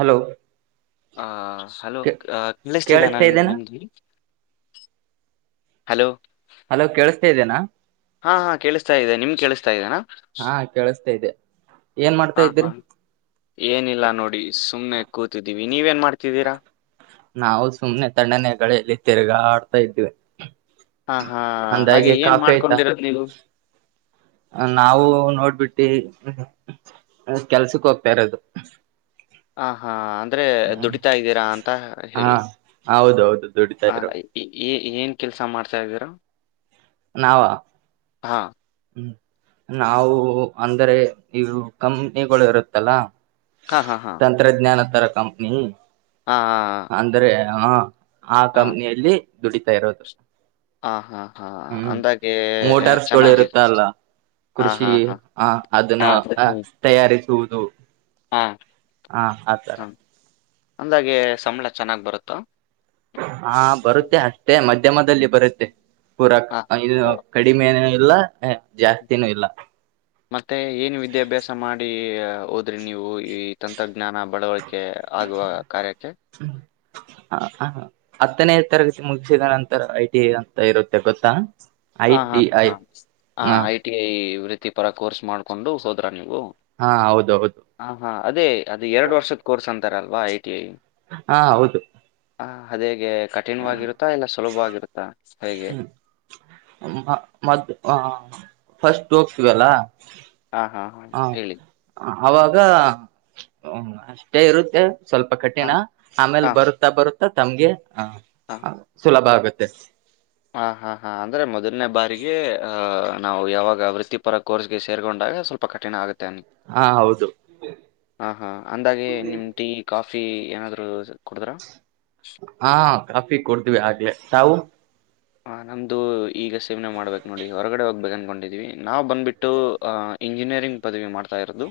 Hello ಆ ಸಲೋ ಕೇಳಿಸ್ತಿದೆನ ಕೇಳಿಸ್ತಾ ನಿಮ್ಗೆ ಇದ್ದೇನಾ ನಮ್ದ ಹಲೋ ಹಲೋ ಕೇಳಸ್ತಾ ಇದೆನಾ? ಹಾ ಹಾ ಕೇಳಿಸ್ತಾ ಇದೆ ನಿಮ್ಗ್ ಕೇಳಿಸ್ತಾ ಇದೆನಾ? ಹಾ ಕೇಳಿಸ್ತಾ ಇದೆ ಏನ್ ಮಾಡ್ತಾ ಹ ಇದ್ರಿ ಏನಿಲ್ಲ ನೋಡಿ ಸುಮ್ನೆ ಕೂತಿದ್ದೀವಿ. ನೀವೇನ್ ಮಾಡ್ತಿದ್ದೀರಾ? ನಾವು ಸುಮ್ನೆ ತಣ್ಣನೆ ಗಾಳಿಯಲ್ಲಿ ತಿರುಗಾಡ್ತಾ ಇದ್ವಿ. ಹಾ ಹಾ ಹಾಗೆ ಅಂದಾಗೆ ಏನ್ ಕಾಫಿ ಆಯ್ತಾ ಮಾಡ್ಕೊಂಡಿರೋದ್ ನೀವು? ನಾವು ನೋಡ್ಬಿಟ್ಟಿ ಕೆಲ್ಸಕ್ ಹೋಗ್ತಾ ಇರೋದು. ಹ ಹಾ ಅಂದ್ರೆ ದುಡಿತಾ ಇದ್ದೀರಾ ಅಂತ ಹಾ ಹೇಳಿ ಹೌದೌದು ದುಡಿತಾ ಆ ಇರೋದು ಏನ್ ಕೆಲ್ಸ ಮಾಡ್ತಾ ಇದ್ದೀರಾ? ನಾವ ಹಾ ಹ್ಮ. ನಾವು ಅಂದರೆ ಇವು ಕಂಪನಿಗಳಿರುತ್ತಲ್ಲ ಹಾ ಹಾ ಹಾ ತಂತ್ರಜ್ಞಾನ ತರ ಕಂಪ್ನಿ ಹಾ ಹಾ ಹ ಹ ಹ ಆ ಕಂಪ್ನಿಯಲ್ಲಿ ದುಡಿತಾ ಇರೋದು. ಹ ಹಾ ಹ್ಮ್ ಅಂದಾಗೆ ಆ, ಚೆನ್ನಾಗಿದೆ ಮೋಟಾರ್ಸ್ಗಳಿರುತ್ತಲ್ಲ ಹಾ ಕೃಷಿ ಹಾ ಹಾ ಹ ಅದನ್ನ ಹಾ ಅ ಹ್ಮ್. ತಯಾರಿ ಸುವುದು. ಹಾ ಹಾ ಆತರ. ಹಾ ಅಂದಾಗೆ ಸಂಬಳ ಚೆನ್ನಾಗ್ಬರುತ್ತಾ? ಹಾ ಬರುತ್ತೆ ಅಷ್ಟೇ ಮಧ್ಯಮಧ್ಯಲ್ಲಿ ಬರುತ್ತೆ. ಪೂರಾಕ್ ಹಾ [unintelligible] ಕಡಿಮೆ ಇಲ್ಲ ಎ ಮತ್ತೆ ಏನು ವಿದ್ಯಾಭ್ಯಾಸ ಮಾಡಿ ಹೋದ್ರಿ ನೀವು ಈ ತಂತ್ರಜ್ಞಾನ ಬಳವಾಯ್ ಕೆ ಆಗುವ ಕಾರ್ಯಕ್ಕೆ ಹ ಹ ಹತ್ತನೇ ತರಗತಿ ಮುಗಿಸಿದ ನಂತರ ಐಟಿ ಐ ಅಂತ ಇರುತ್ತೆ ಗೊತ್ತಾ? ಐ ಹ ಹಾ ಟಿ ಐ ಹಾ ಹ ಐ ಟಿ ಐ ಇವ್ರೆ. ವೃತ್ತಿ ಪರ ಕೋರ್ಸ್ ಮಾಡ್ಕೊಂಡು ಹೋದ್ರಾ ನೀವು? ಹಾ ಹೌದು ಹೌದು. ಹಾ ಹಾ ಅದೇ ಅದು ಎರಡ್ವರ್ಷದ್ ಕೋರ್ಸು ಅಂತಾರಲ್ವಾ ಐ ಟಿ ಐ. ಹಾ ಹೌದು. ಹ ಅದೇಗೆ? ಕಠಿಣವಾಗಿರುತ್ತಾ ಇಲ್ಲ ಸುಲಭವಾಗಿರುತ್ತಾ? ಸ್ಪೖಗೆ. ಹ್ಮ್ ಮ ಮತ್ ಅ ಫಸ್ಟ್ ಹೋಗ್ತೀವಲ್ಲ. ಹಾ ಹಾ ಹ ಹೇಳಿ. ಅವಾಗ ಅಷ್ಟೇ ಇರುತ್ತೆ. ಸ್ವಲ್ಪ ಹಾ ಕಠಿಣ ಆಮೇಲ್ ಹಾ ಬರುತ್ತಾ ಬರುತ್ತ. ತಮ್ಗೆ. ಹಾ ಸುಲಭ ಆಗುತ್ತೆ. [unintelligible] ಹಾ ಹಾ ಹಾ ಅಂದ್ರೆ ಮೊದಲನೇ ಬಾರಿಗೆ ಆ. ನಾವು ಯಾವಾಗ ವೃತ್ತಿಪರ ಕೋರ್ಸ್ಗೆ ಸೇರ್ಕೊಂಡಾಗ ಸ್ವಲ್ಪ ಕಠಿಣ ಆಗುತ್ತೆ. ಹಾ ಹೌದು ಹ ಹಾ ಅಂದಾಗೆ ನಿಮ್ ಟೀ ಕಾಫಿ. ಫಿ ಏನಾದರೂ. ಹಾ ಕಾಫಿ ಕೂಡಿದ್ವು ಆಗಲೇ. ತಾವು. ಹ ನಮ್ಮದು ಈಗ ಸೇವನೆ ಮಾಡ್ಬೇಕು ನೋಡಿ ಹೊರಗಡೆ ಹೋಗ್ಬೇಕ ಅಂದನ್ಕೊಂಡಿದೀವಿ ನಾವು ಬಂದುಬಿಟ್ಟು ಇಂಜಿನಿಯರಿಂಗ್ ಪದವಿ ಮಾಡ್ತಾ ಇರೋದು.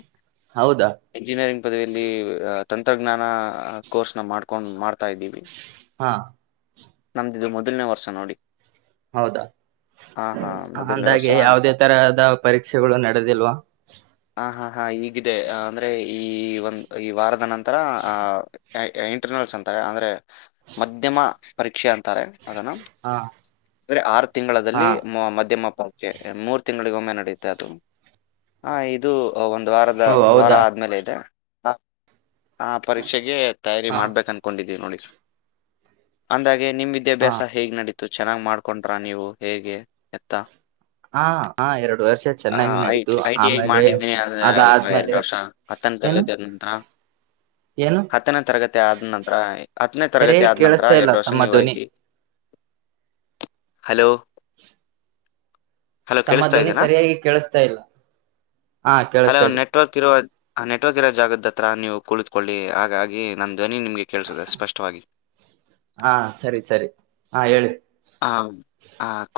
ಹೌದಾ ಎಂಜಿನಿಯರಿಂಗ್ ಪದವಿಯಲ್ಲಿ. ತಂತ್ರಜ್ಞಾನ ಕೋರ್ಸ್ನ ಮಾಡ್ಕೊಂಡು ಮಾಡ್ತಾ ಇದ್ದೀವಿ. ಹಾ. ನಮ್ದಿದು ಮೊದಲನೇ ವರ್ಷ ನೋಡಿ. ಹೌದಾ ಹಾ ಹಾ ಮೊದಲನೇ ವರ್ಷ ಅಂದಾಗೆ ಯಾವವುದೇ ತರದ ಪರೀಕ್ಷೆಗಳು ನಡೆದಿಲ್ವಾ. ಹಾ ಹಾ ಹಾ ಈ. ಇದೆ ಅಂದ್ರೆ. ಈ ಒಂದು್ ಈ ವಾರದ ನಂತರ. ಅಂತರ ಆ. ಇಂಟರ್ನಲ್ಸ್ ಅಂತಾರೆ ಅಂದರೆ. ಮತ್ತೆ ಮ. ಪರೀಕ್ಷೆ ಅಂತಾರೆ. ಅದನ ಹಾ ಅಂದ್ರೆ ಆರು ಹಾ ತಿಂಗಳದಲ್ಲಿ ಮ ಮಧ್ಯಮ. ಓಕೆ ಮೂರ್ ತಿಂಗಳಿಗೊಮ್ಮೆ ನಡೆಯುತ್ತೆ ಅದು ಹ ಇದು. ಒಂದ್ ವಾರದ ಓ ಒಂದ್ ವಾರ ಹೌದಾ ಆದ್ಮೇಲೆ ಇದೆ. ಹ ಹಾ ಪರೀಕ್ಷೆಗೆ. ತಯಾರಿ ಹ ಮಾಡಬೇಕ ಅನ್ಕೊಂಡಿದ್ದು. ನೋಡ. [unintelligible] ಅಂದಾಗೆ. ನಿಮ್ಮ ಹ ವಿದ್ಯಾಭ್ಯಾಸ ಹೇಗ್ ನಡ್ ಚೆನ್ನಾಗಿ ಮಾಡ್ಕೊಂಡ್ರಾ ನೀವು ಹೇಗೆ ಎತ್ತಾ. ಹ ಹ ಎರಡು ವರ್ಷ ಹ ಚೆನ್ನಾಗಿ ಐ ನಡೀತು ಐ ಟಿ ಐ ಆಮೇಲೆ ಮಾಡಿದ್ದೀನಿ ಆದ್ರೆ ಅಲ್ ಎರಡ್ ಅದಾದ್ಮೇಲೆ ವರ್ಷ ಹತ್ತನೇ ತರಗತಿ ಏನು ಆದ ನಂತರ ಏನು ಹತ್ತನೇ ತರಗತಿ ಆದ ನಂತರ ಹತ್ತನೇ ತರಗತಿ ಆದ ನಂತರ. ಕೆಲ್ಸತ್ತ ಇಲ್ಲ ಎರಡು ವರ್ಷ ತಮ್ಮ ನೀವು ಐ ಧ್ವನಿ. ಟಿ ಹಲೋ. [unintelligible] ಹಲೋ ತಮ್ಮ ಕೇಳಿಸ್ತಾ ಧ್ವನಿ ಇದ್ದೀನಾ ಸರಿಯಾಗಿ ಕೇಳಿಸ್ತಾ ಇಲ್ಲ ಹಾ ಹಲೋ ಕೇಳಿಸ್ತಾ ಇದೆ ನೆಟ್ವರ್ಕ್ ಇರೋ ನೆಟ್ವರ್ಕ್ ಇರೋ ಜಾಗದ ಹತ್ರ ನೀವು. ಕುಳಿತಕೊಳ್ಳಿ ಹಾಗಾಗಿ ನಂದ ಧ್ವನಿ ನಿಮಗೆ ಕೇಳಿಸದ ಸ್ಪಷ್ಟವಾಗಿ. ಹಾ ಸರಿ ಸರಿ ಹಾ ಹೇಳಿ. ಆ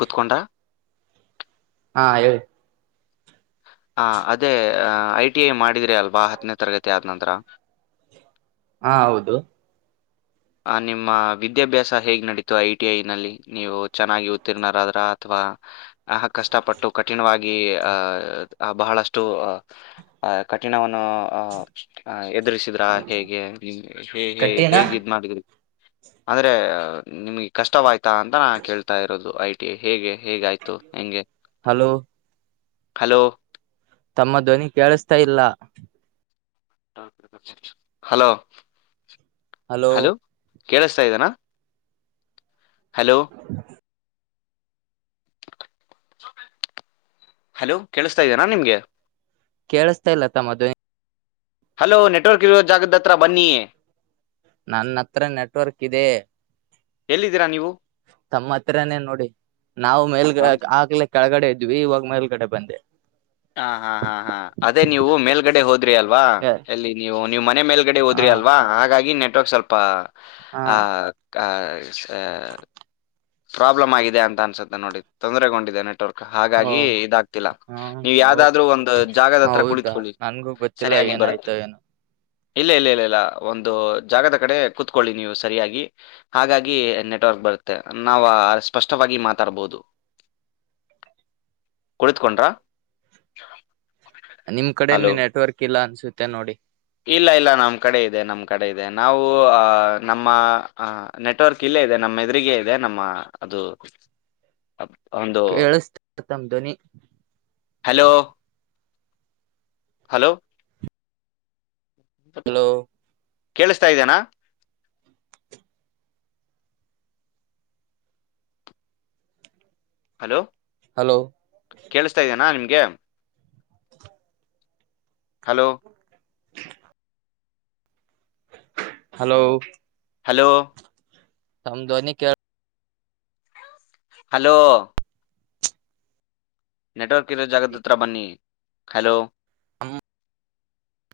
[unintelligible] ಹಾ ಹೇಳಿ. ಹ ಅದೇ ಐ ಟಿ ಐ ಮಾಡಿದ್ರಿ ಅಲ್ವಾ ಹತ್ತನೇ ತರಗತಿ ಆದ ನಂತರ. ಹಾ ಹೌದು. ಆ ನಿಮ್ಮ ವಿದ್ಯಾಭ್ಯಾಸ ಹೇಗ್ ನಡಿತು ಐ ಟಿ ಐ ನಲ್ಲಿ ನೀವು ಚೆನ್ನಾಗಿ ಉತ್ತೀರ್ಣರಾದ್ರ ಅಥವಾ ಆ ಕಷ್ಟಪಟ್ಟು ಕಠಿಣವಾಗಿ ಆಹ್ ಬಹಳಷ್ಟು ಅ ಆ ಕಠಿಣವನ್ನು ಅ ಎದರಿಸಿದ್ರಾ ಹೇಗೆ ಹೇಗೆ ಕಠಿಣ ಹೇಗಿತ್. ಅಂದ್ರೆ ನಿಮ್ಗೆ ಕಷ್ಟವಾಯ್ತಾ ಅಂತ ನಾ ಕೇಳ್ತಾ ಇರೋದು ಐ ಟಿ ಐ ಹೇಗೆ. ಹೇಗಾಯ್ತು ಹೆಂಗೆ. Hello hello. ತಮ್ಮ ಧ್ವನಿ ಕೇಳಸ್ತಾ ಇಲ್ಲ. ಹಲೋ. ಹಲೋ. ಕೇಳಸ್ತಾ ಇದೇ ನ ಹಲೋ. ಹಲೋ ಕೇಳಿಸ್ತಾ ಇದ್ಯಾನ ನಿಮಗೆ. ಕೇಳಿಸ್ತಾ ಇಲ್ಲ ತಮ್ಮ ಧ್ವನೀ. ಹಲೋ ನೆಟ್ವರ್ಕ್ ಇರೋ ಜಾಗದ್ದ ಹತ್ರ ಬನ್ನಿ. ನನ್ನ ಹತ್ರ ನೆಟ್ವರ್ಕ್ ಇದೆ ಎಲ್ಲಿದ್ದೀರಾ ನೀವು ತಮ್ಮ ಹತ್ರನೇ ನೋಡಿ ನಾವು ಮೇಲ್ಗ ಹಾ ಆಗ್ಲೇ ಕೆಳಗಡೆ ಇದ್ವಿ ಇವಾಗ ಮೇಲೆಗಡೆ ಬಂದೆ. ಹ ಹಾ ಹಾ ಹಾ ಅದೇ ನೀವು ಮೇಲ್ಗಡೆ ಹೋದ ಹೋದ್ರಿ ಅಲ್ವಾ ಹ ಅಲ್ಲಿ ನೀವು ನೀವು ಮನೆ ಮೇಲ್ಗಡೆ ಹೋದ್ರಿ ಅಲ್ವಾ ಹಾ ಹಾಗಾಗಿ ನೆ ಸ್ವಲ್ಪ. ಆ ಕಾ ಹ ಪ್ರಾಬ್ಲಮ್ ಆಗಿದೆ ಅಂತ ಅನ್ಸುತ್ತೆ ನೋಡಿ ತೊದರೆಗೊಂಡಿದ್ದೇನೆ. ನೆಟ್ವರ್ಕ್ ಓ ಹಾಗಾಗಿ ಇದಾಗತಿಲ್ಲಾ ನೀವ್ ಹ ಯಾವ್ದಾದ್ರು ಒಂದು ಜಾಗದ ಹತ್ರ ಹೌದಾ ಕುಳಿತ್ಕೊಳ್ಳಿ ನನ್ಗೂ ಗೊತ್ತಿಲ್ಲ ಸರಿಯಾಗಿ ಬರತ್ತೆ ಏನಾಯ್ತೋ ಏನೋ ಇಲ್ಲ ಇಲ್ಲ ಇಲ್ಲ ಇಲ್ಲ ಒಂದು ಜಾಗದ ಕಡೆ ಕುೂತ್ಕೊಳ್ಳಿ ನೀವು ಸರಿಯಾಗಿ ಹಾಗಾಗಿ ನೆಟ್ವರ್ಕ್ ಬರತ್ತೆ ನಾವ ಸ್ಪಷ್ಟವಾಗಿ ಮಾತಾಡ್ಬಹುದು ಕುಳತ್ಕೊಂಡ್ರಾ. ನೀಮ್ ಕಡೆನ್ನೇ ನೆಟ್ವರ್ಕ್ ಇಲ್ಲ ಅನ್ಸುತ್ತೆ ನೋಡಿ. ಇಲ್ಲಾ ಇಲ್ಲಾ ನಮ್ಮ್ ಕಡೆ ಇದೆ ನಮ್ಮ್ ಕಡೆ ಇದೆ ನಾವು ಅ ನಮ್ಮ ಅ ನೆಟ್ವರ್ಕ್ ಇಲ್ಲೇ ಇದೆ ನಮ್ಮ ಎದುರಿಗೆ ಯ ನಮ್ಮ ಅದು. ಒಂದು ಕೇಳಸ್ತತಮ ಧ್ವನಿ. ಹಲೋ ಹಲೋ ಹಲೋ ಕೇಳಸ್ತಾ ಇದೇನಾ ಹಲೋ ಹಲೋ ಕೇಳಸ್ತಾ ಇದೇನಾ ನಿಮ್ ಯಂಯಿ ಹಲೋ [inaudible] ಹಲೋ ಹಲೋ ತಮ್ಮ ಧ್ವನಿ ಕೇಳ ಹಲೋ ನೆಟ್ವರ್ಕ್ ಇರೋ ಜಾಗದ ಹತ್ರ ಬನ್ನಿ ಹಲೋ ಹ್ಮ್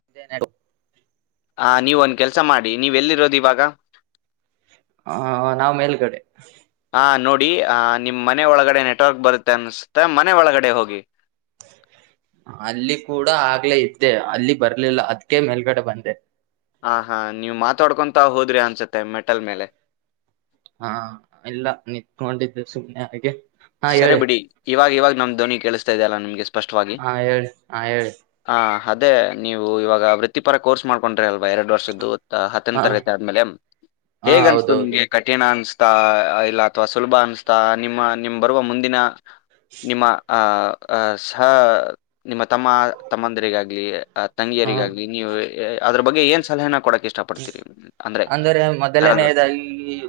ಇದೇನಡಿ. ಹಾ ನೀವ ಒಂದ ಕೆಲ್ಸಾ ಮಾಡಿ ನೀವ ಎಲ್ಲಿರೋದು ಇವಾಗಾ. ಆ ನಾವ್ ಮೇಲ್ಗಡೆ. ಆ ನೋಡಿ ಆ ನಿಮ್ಮ ಮನೆ ಒಳಗಡೆ ನೆಟ್ವರ್ಕ್ ಬರುತ್ತ ಅನ್ಸುತ್ತ ಮನೆ ಒಳಗಡೆ ಹೋಗಿ ಅಲ್ಲಿ ಕೂಡ ಆಗ್ಲೇ ಇದ್ದೆ ಅಲ್ಲಿ ಬರ್ಲಿಲ್ಲ ಅದಕ್ಕೆ ಮೇಲ್ಗಡೆ ಬಂದೆ. ಹಾ ಹಾ ನೀವ್ ಮಾತಾಡ್ಕೊಂತಾ ಹೋದ್ರಿ ಅನ್ಸುತ್ತೆ ಮೆಟಲ್ ಮೇಲೆ. ಹಾ ಇಲ್ಲಾ ನಿತ್ಕೊಂಡಿದ್ದೆ ಸುಮ್ನೆ ಹಾಗೆ. ಹಾ ಸರೆ ಹೇಳಿ ಬಿಡಿ ಇವಾಗ ಇವಾಗ. ನಮ್ಮ ಧ್ವನಿ ಕೇಳಸ್ತಾ ಇದೆ ಅಲ್ಲಾ ನಿಂಗೆ ಹಾ ಏಳಿ ಹಾ ಏಳಿ. ಆ ಅದೇ ನೀವು ಇವಾಗ ವೃತ್ತಿಪರ ಕೋರ್ಸ್ ಮಾಡ್ಕೊ ಅಲ್ವಾ ಎರಡು ವರ್ಷದ್ದು ಹತ್ತನ ಹಾ ತರಗತಿ ಆದ್ಮೇಲೆ ಹಾ ಹೇಗ ಅನ್ಸಿತು ಹೌದೌದು ನಿಮ್ಗೆ ಕಠಿಣ ಅನ್ಸ್ ಆ ಇಲ್ಲಾ ಅಥವಾ ಸುಲಭ ಅನಿಸ್ತಾ ನಿಮ್ಮ ನಿಮ್ ಬರುವ ಮುಂದಿನ. ನಿಮ್ಮಾ ಆ ಅ ಸಾ ನಿಮ್ಮ ತಮ್ಮ ತಮ್ಮಂದ್ರಿಗಾಗ್ಲಿ ಹಾ ತಂಗಿಯರಿಗಾಗಲಿ ನೀವು ಅದ್ರ ಬಗ್ಗೆ ಏನ್ ಸಲಹೆನ ಕೊಡಕ್ಕೆ ಇಷ್ಟಪಡ್ತೀರಿ ಅಂದರೆ ಅಂದ್ರೆ ಯಾರಾದ್ರೂ ಮೊದಲನೇದಾಗಿ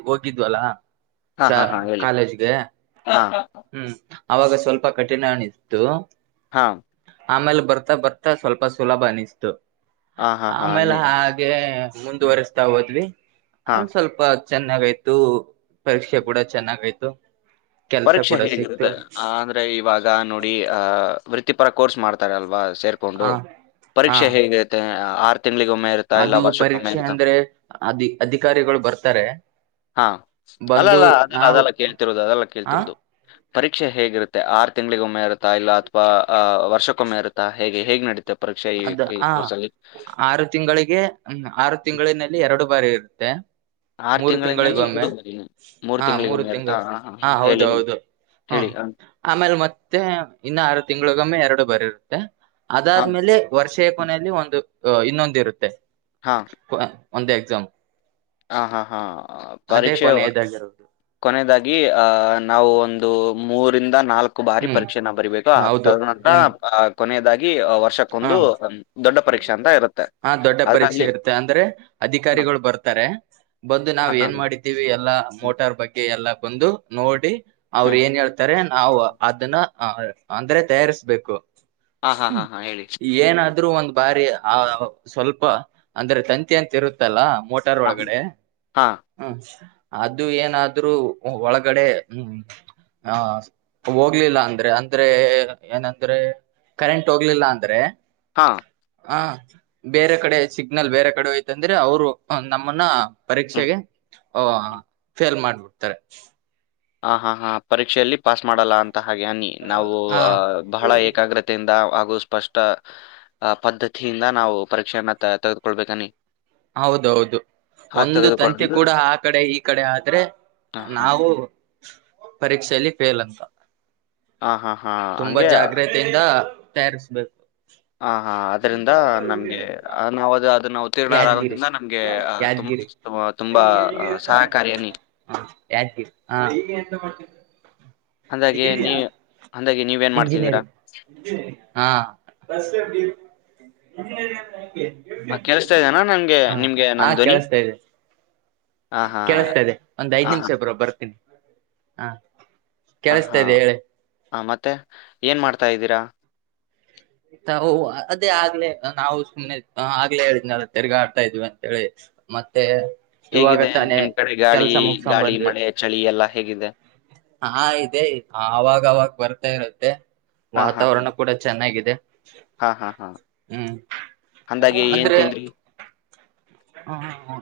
ಹೋಗಿದ್ವಲ್ಲ ಹಾಂ ಶ ಹಾಂ ಹಾಂ ಹೇಳಿ. ಕಾಲೇಜ್ಗೆ ಹಾ ಹ್ಮ್ ಅವಾಗ ಸ್ವಲ್ಪ ಕಠಿಣ ಅನಿಸ್ತು. ಹಾ ಆಮೇಲೆ ಬರ್ತಾ ಬರ್ತಾ ಸ್ವಲ್ಪ ಸುಲಭ ಅನಿಸ್ತು. ಹಾ ಹಾ ಹಾ ಆಮೇಲೆ ನೀ ಹಾಗೆ ಮುಂದುವರೆಸ್ತಾ ಹೋದ್ವಿ ಹಾ ಒಂದ್ ಸ್ವಲ್ಪ ಚೆನ್ನಾಗಯ್ತು ಪರೀಕ್ಷೆ ಕೂಡ ಚೆನ್ನಾಗಯ್ತು. ಕೆಲ್ಸ ಪರೀಕ್ಷೆ ಸಿಕ್ತು ಹೇಗಿರುತ್ತೆ ಆದ್ರೆ ಇವಾಗ ನೋಡಿ ಆ ವೃತ್ತಿಪರ ಕೋರ್ಸ್ ಮಾಡ್ತಾರೆಲ್ವಾ. ಹ ಸೇರ್ಕೊಂಡು ಹಾ ಪರೀಕ್ಷೆ ಹೇಗೆತ್ ಹ ಆರ್ ತಿಂಗಳಿಗೊಮ್ಮೆ ಇರುತ್ತಾ ಇಲ್ಲ ಅದು ವರ್ಷಕ್ಕೊಮ್ಮೆ ಪರೀಕ್ಷೆ ಇರುತ್ತಾ ಅಂದ್ರೆ ಅಧಿ ಅಧಿಕಾರಿಗಳು ಬರ್ತಾರೆ ಹಾ ಬಂದು ನಾವು ಹ ತಿರುದು ಪರೀಕ್ಷೆ ಹೇಗಿರುತ್ತೆ ಆರು ತಿಂಗ್ಳ್ಗ್ ಒಮ್ಮೆ ಇರುತ್ತಾ ಇಲ್ಲಾ ಅಥವಾ ಆ ವರ್ಷಕ್ಕೊಮ್ಮೆ ಇರತ್ತಾ ಹೇಗೆ ಹೇಗ್ ನಡಿ ಅದ ಆ ಆರು ತಿಂಗಳಿಗೆ ಮ್ ಆರು ತಿಂಗಳಿನಲ್ಲಿ ಎರಡು. ಬರಿ ಇರತ್ತೆ ಆರ್ ಮೂರು ತಿಂಗಳಿನಲ್ಲಿ ತಿಂಗಳಿಗೊಮ್ಮೆ ಎರಡು ಬರೀ ಹಾ ಮೂರು ತಿಂಗಳು ಹಾ ಹೌದ ಹೌದು ಹ್ಮ ಹೇಳಿ ಹಾ ಆಮೇಲೆ ಮತ್ತೆ ಇನ್ನೂ ಆರ ತಿಂಗಳಿಗೊಮ್ಮೆ ಎರಡು ಬರಿರುತ್ತೆ ಹಾ ಅದಾದ್ಮೇಲೆ ವರ್ಷೆಯ ಹ್ಮ್. ಕೊನೆಯಲ್ಲಿ ಒಂದು. ಅ ಇನ್ನೊಂದ ಇರುತ್ತೆ ಹಾ ಪ ಒಂದೆ ಎಕ್ಸಾಮ್ ಹಾ ಹಾ ಹಾ ಪರೀಕ್ಷೆ ಕೊನೆಯದಾಗಿರೋದು ಕೊನೆಯದಾಗಿ ಆ ನಾವು ಒಂದ್ ದು ಮೂರಿಂದ ನಾಲ್ಕ್ ಕು ಬಾರಿ ಹ್ಮ್ ಪರೀಕ್ಷೆ ನ ಬರಿಬೇಕು ಆ ಹೌದು ತದ ನಂತರ ಹ್ಮ್ ಆ ಕೊನೆಯದಾಗಿ ಹಾ ವರ್ಷಕ್ಕೊಂದು ದೊಡ್ಡ ಪರೀಕ್ಷೆ ಅಂತ ಇರುತ್ತೆ ಹಾ ದೊಡ್ಡ ಪರೀಕ್ಷೆ ಅದ್ರಲ್ಲಿ ಇರುತ್ತೆ ಅಂದ್ರೆ ಅಧಿಕಾರಿಗಳು ಬರ್ತಾ ಬಂದು ಹ ನಾವ್ ಹ ಏನ್ ಹ ಮಾಡಿದ್ದೀವಿ ಎಲ್ಲಾ ಹಾ ಮೋಟಾರ್ ಬಗ್ಗೆ ಎಲ್ಲಾ ಬಂದು ನೋಡಿ ಅವ್ರ ಹ್ಮ್ ಏನ್ ಎಳ್ತಾರೆ. ನಾವು ಅದನ್ನ ಅ ಅಂದ್ರೆ ತಯಾರಿಸ್ಬೇಕು ಹಾ ಹಾ ಹಾ ಹಾ ಹೇಳಿ ಏನ ರು ಒಂದ ಬಾರಿ ಆ ಸ್ವಲ್ಪ ಅಂದ್ರೆ ತಂತಿ ಅಂತ ಇರುತ್ತಲ್ಲಾ ಮೋಟಾರ್ ಹಾ ಒಳಗಡೆ ಹಾ ಹ್ಮ ಸ್ ಅದು ಏನಾದ್ರೂ ಒಳಗಡೆ ಹ್ಮ್ ಆ ಹೋಗ್ಲಿಲ್ಲಾ ಅಂದ್ರೆ ಅಂದ್ರೆ ಏನಂದ್ರೆ ಕರೆಂಟ್ ಹೋಗ್ಲಿಲ್ಲಾ ಅಂದ್ರೆ. ಹಾ ಹ ಬೇರೆ ಕಡೆ ಸಿಗ್ನಲ್ ಬೇರೆ ಕಡೆ ಹೋಯ್ತಂದ್ರೆ ಅವ್ರು ನಮ್ಮನ್ನ ಹ್ಮ್ ಪರೀಕ್ಷೆಗೆ ಒ ಫೇಲ್ ಮಾಡಬೇ ತಾರೆ ಹಾ ಹಾ ಹಾ ಪರೀಕ್ಷೆಯಲ್ಲಿ ಪಾಸ್ ಮಾಡಲ್ಲಾ ಅಂ ಹಾಗೆ ಅನ್ನಿ ನಾವು ಹ ಅ ಬಹಳ ಏಕಾಗ್ರತೆಯಿಂದ್ ಹಾಗು ಸ್ಪಷ್ಟ ಆ ಪದ್ಧತಿಯಿಂದ ನಾವು ಪರೀಕ್ಷೆಯನ್ನ ತೆಗೆದುಕೊಳ್ಬೇಕನಿ ಹೌದೌದು ಒಂದು ತಂತಿ ತೆಗೆದುಕೊಂಡು ಕೂಡ ಆ ಕಡೆ ಈ ಕಡೆ ಆದ್ರೆ ಹಾ ಹಾ ನಾವು ಪರೀಕ್ಷೆಯಲ್ಲಿ ಫೇಲ್ ಅಂತಾ. ಹಾ ಹಾ ಹಾ ತುಂಬಾ ಹಂಗೆ ಜಾಗ್ರತೆಯಿಂದ ತಯ್ಯಾರಸ್ಬೇಕು. ಆ ಹಾ ಅದ್ರಿಂದ ನಮ್ಗೆ ಅನ್ ಅವಾಜ್ [unintelligible] ಯಾದಗಿರಿ ಉತ್ತಿರ್ಣರಾಗೋದ್ರಿಂದ ನಮ್ಗೆ ಅಹ ಯಾದಗಿರಿ ತುಂಬಾ ತುಂಬಾ ಸಹಕಾರಿಯ ಅನ್ನಿ. ಹ ಯಾದಗಿರಿ ಹಾ ಅಂದಾಗೆ ನೀ ಇಂಜಿನಿಯರಿಂಗ್ ಅಂದಾಗೆ ನೀವೇನ್ ಮಾಡ್ತಿದ್ದೀರಾ ಹಾ ಇಂಜಿನಿಯರ್ ಅಂದ್ರೇನ ಹ ಕೆಲ್ಸ್ತಾ ಇದೆನಾ ನಂಗೆ ನಿಮ್ಗೆ ನನ್ ಧ್ವನಿ. ಹಾ ಹಾ ಕೆಳ್ಸ್ತಾ ಇದೆ ಒಂದ್ ಹಾ ಐದ್ ನಿಮಿಷ ಬ್ರೋ ಬರ್ತೀನಿ. ಹಾ ಆ ಕೇಳಿಸ್ತಾ ಹಾ ಇದೆ ಹೇಳಿ ಆ ಮತ್ ತ್ತೆ ಏನ್ ಮಾಡ್ತಾ ಇದಿರಾ. ಅದೇ ಆಗ್ಲೇ ನಾವು ಸುಮ್ನೆ ಆಗ್ಲೇ ಹೇಳಿದ್ನಲ್ಲ ತಿರ್ಗ ಆಡ್ತಾ ಇದ್ವಿ ಅಂತೇಳಿ ಮತ್ತೆ ಇವಾಗ ಹೇಗಿದೆ ತಾನೇ ನಿಮ್ ಕಡೆ ಗಾಳಿ ಕೆಲ್ಸ ಮುಗಸ್ಕೊಂಡ್ ಗಾಳಿ ಮಳೆ ಚಳಿ ಎಲ್ಲಾ ಹೇಗಿದೆ ಆಹಾ ಇದೆ ಅವಾಗ್ ಅವಾಗ ಬರ್ತಾ ಇರುತ್ತೆ. ಹಾ ಹಾ ವಾತಾವರಣ ಕೂಡ ಚೆನ್ನಾಗಿದೆ. ಹಾ ಹಾ ಹಾ ಹ್ಮ್ ಅಂದಾಗೆ ಏನ್ ತಿನ್ರಿ ಹ್ಮ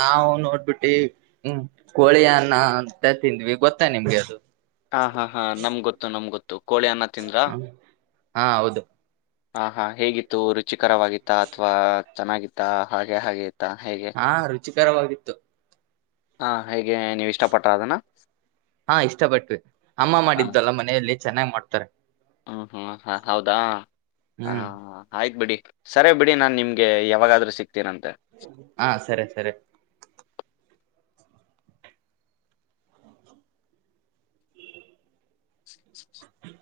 ನಾವು ನೋಡ್ಬಿಟ್ಟಿ ಹ್ಮ ಕೋಳಿಯನ್ನ ಅಂತ ತಿಂದ್ವಿ ಗೊತ್ತಾ ನಿಮ್ಗೆ ಅದು. ಹಾ ಹಾ ಹಾ ನಮ್ ಗೊತ್ತು ನಮ್ ಗೊತ್ ತು ಕೋಳಿ ಅನ್ನಾ ತಿಂದ್ರಾ. ಹಾ ಹೌದು ಹಾ ಹಾ ಹೇಗಿತ್ತು ರುಚಿ. ಕರವಾಗಿತ್ತ ಅಥವಾ ಚೆನ್ನಾಗಿತ್ತಾ ಹಾಗೆ ಹಾಗೆ ತ್ತಾ ಹೇಗೆ ಚಿಕರವಾಗಿತ್ತು. ಹಾ ಹೇಗೆ ನೀವ ಇಷ್ಟ ಪಟ್ರ ಅದನ್ನ ಹಾ ಇಷ್ಟಪಟ್ವಿ ಅಮ್ಮಾ ಹಾ. ಮಾಡಿದ್ದಲ್ಲಾ ಮನೆಯಲ್ಲಿ. ಚೆನ್ನಾಗ್ ಮಾಡ್ತಾರೆ ಹ್ಮ್ ಹ್ಮ್ ಹ ಹೌದಾ ಹ ಹ್ಮ್ ಆಯ್ತ್ ಬಿಡಿ. ಸರಿ ಬಿಡಿ ನಾನ್ ನಿಮ್ಗೆ ಯಾವಾಗಾದ್ರೂ ಸಿಕ್ತ ಹಾ ಸರಿ ಸರಿ. [inaudible]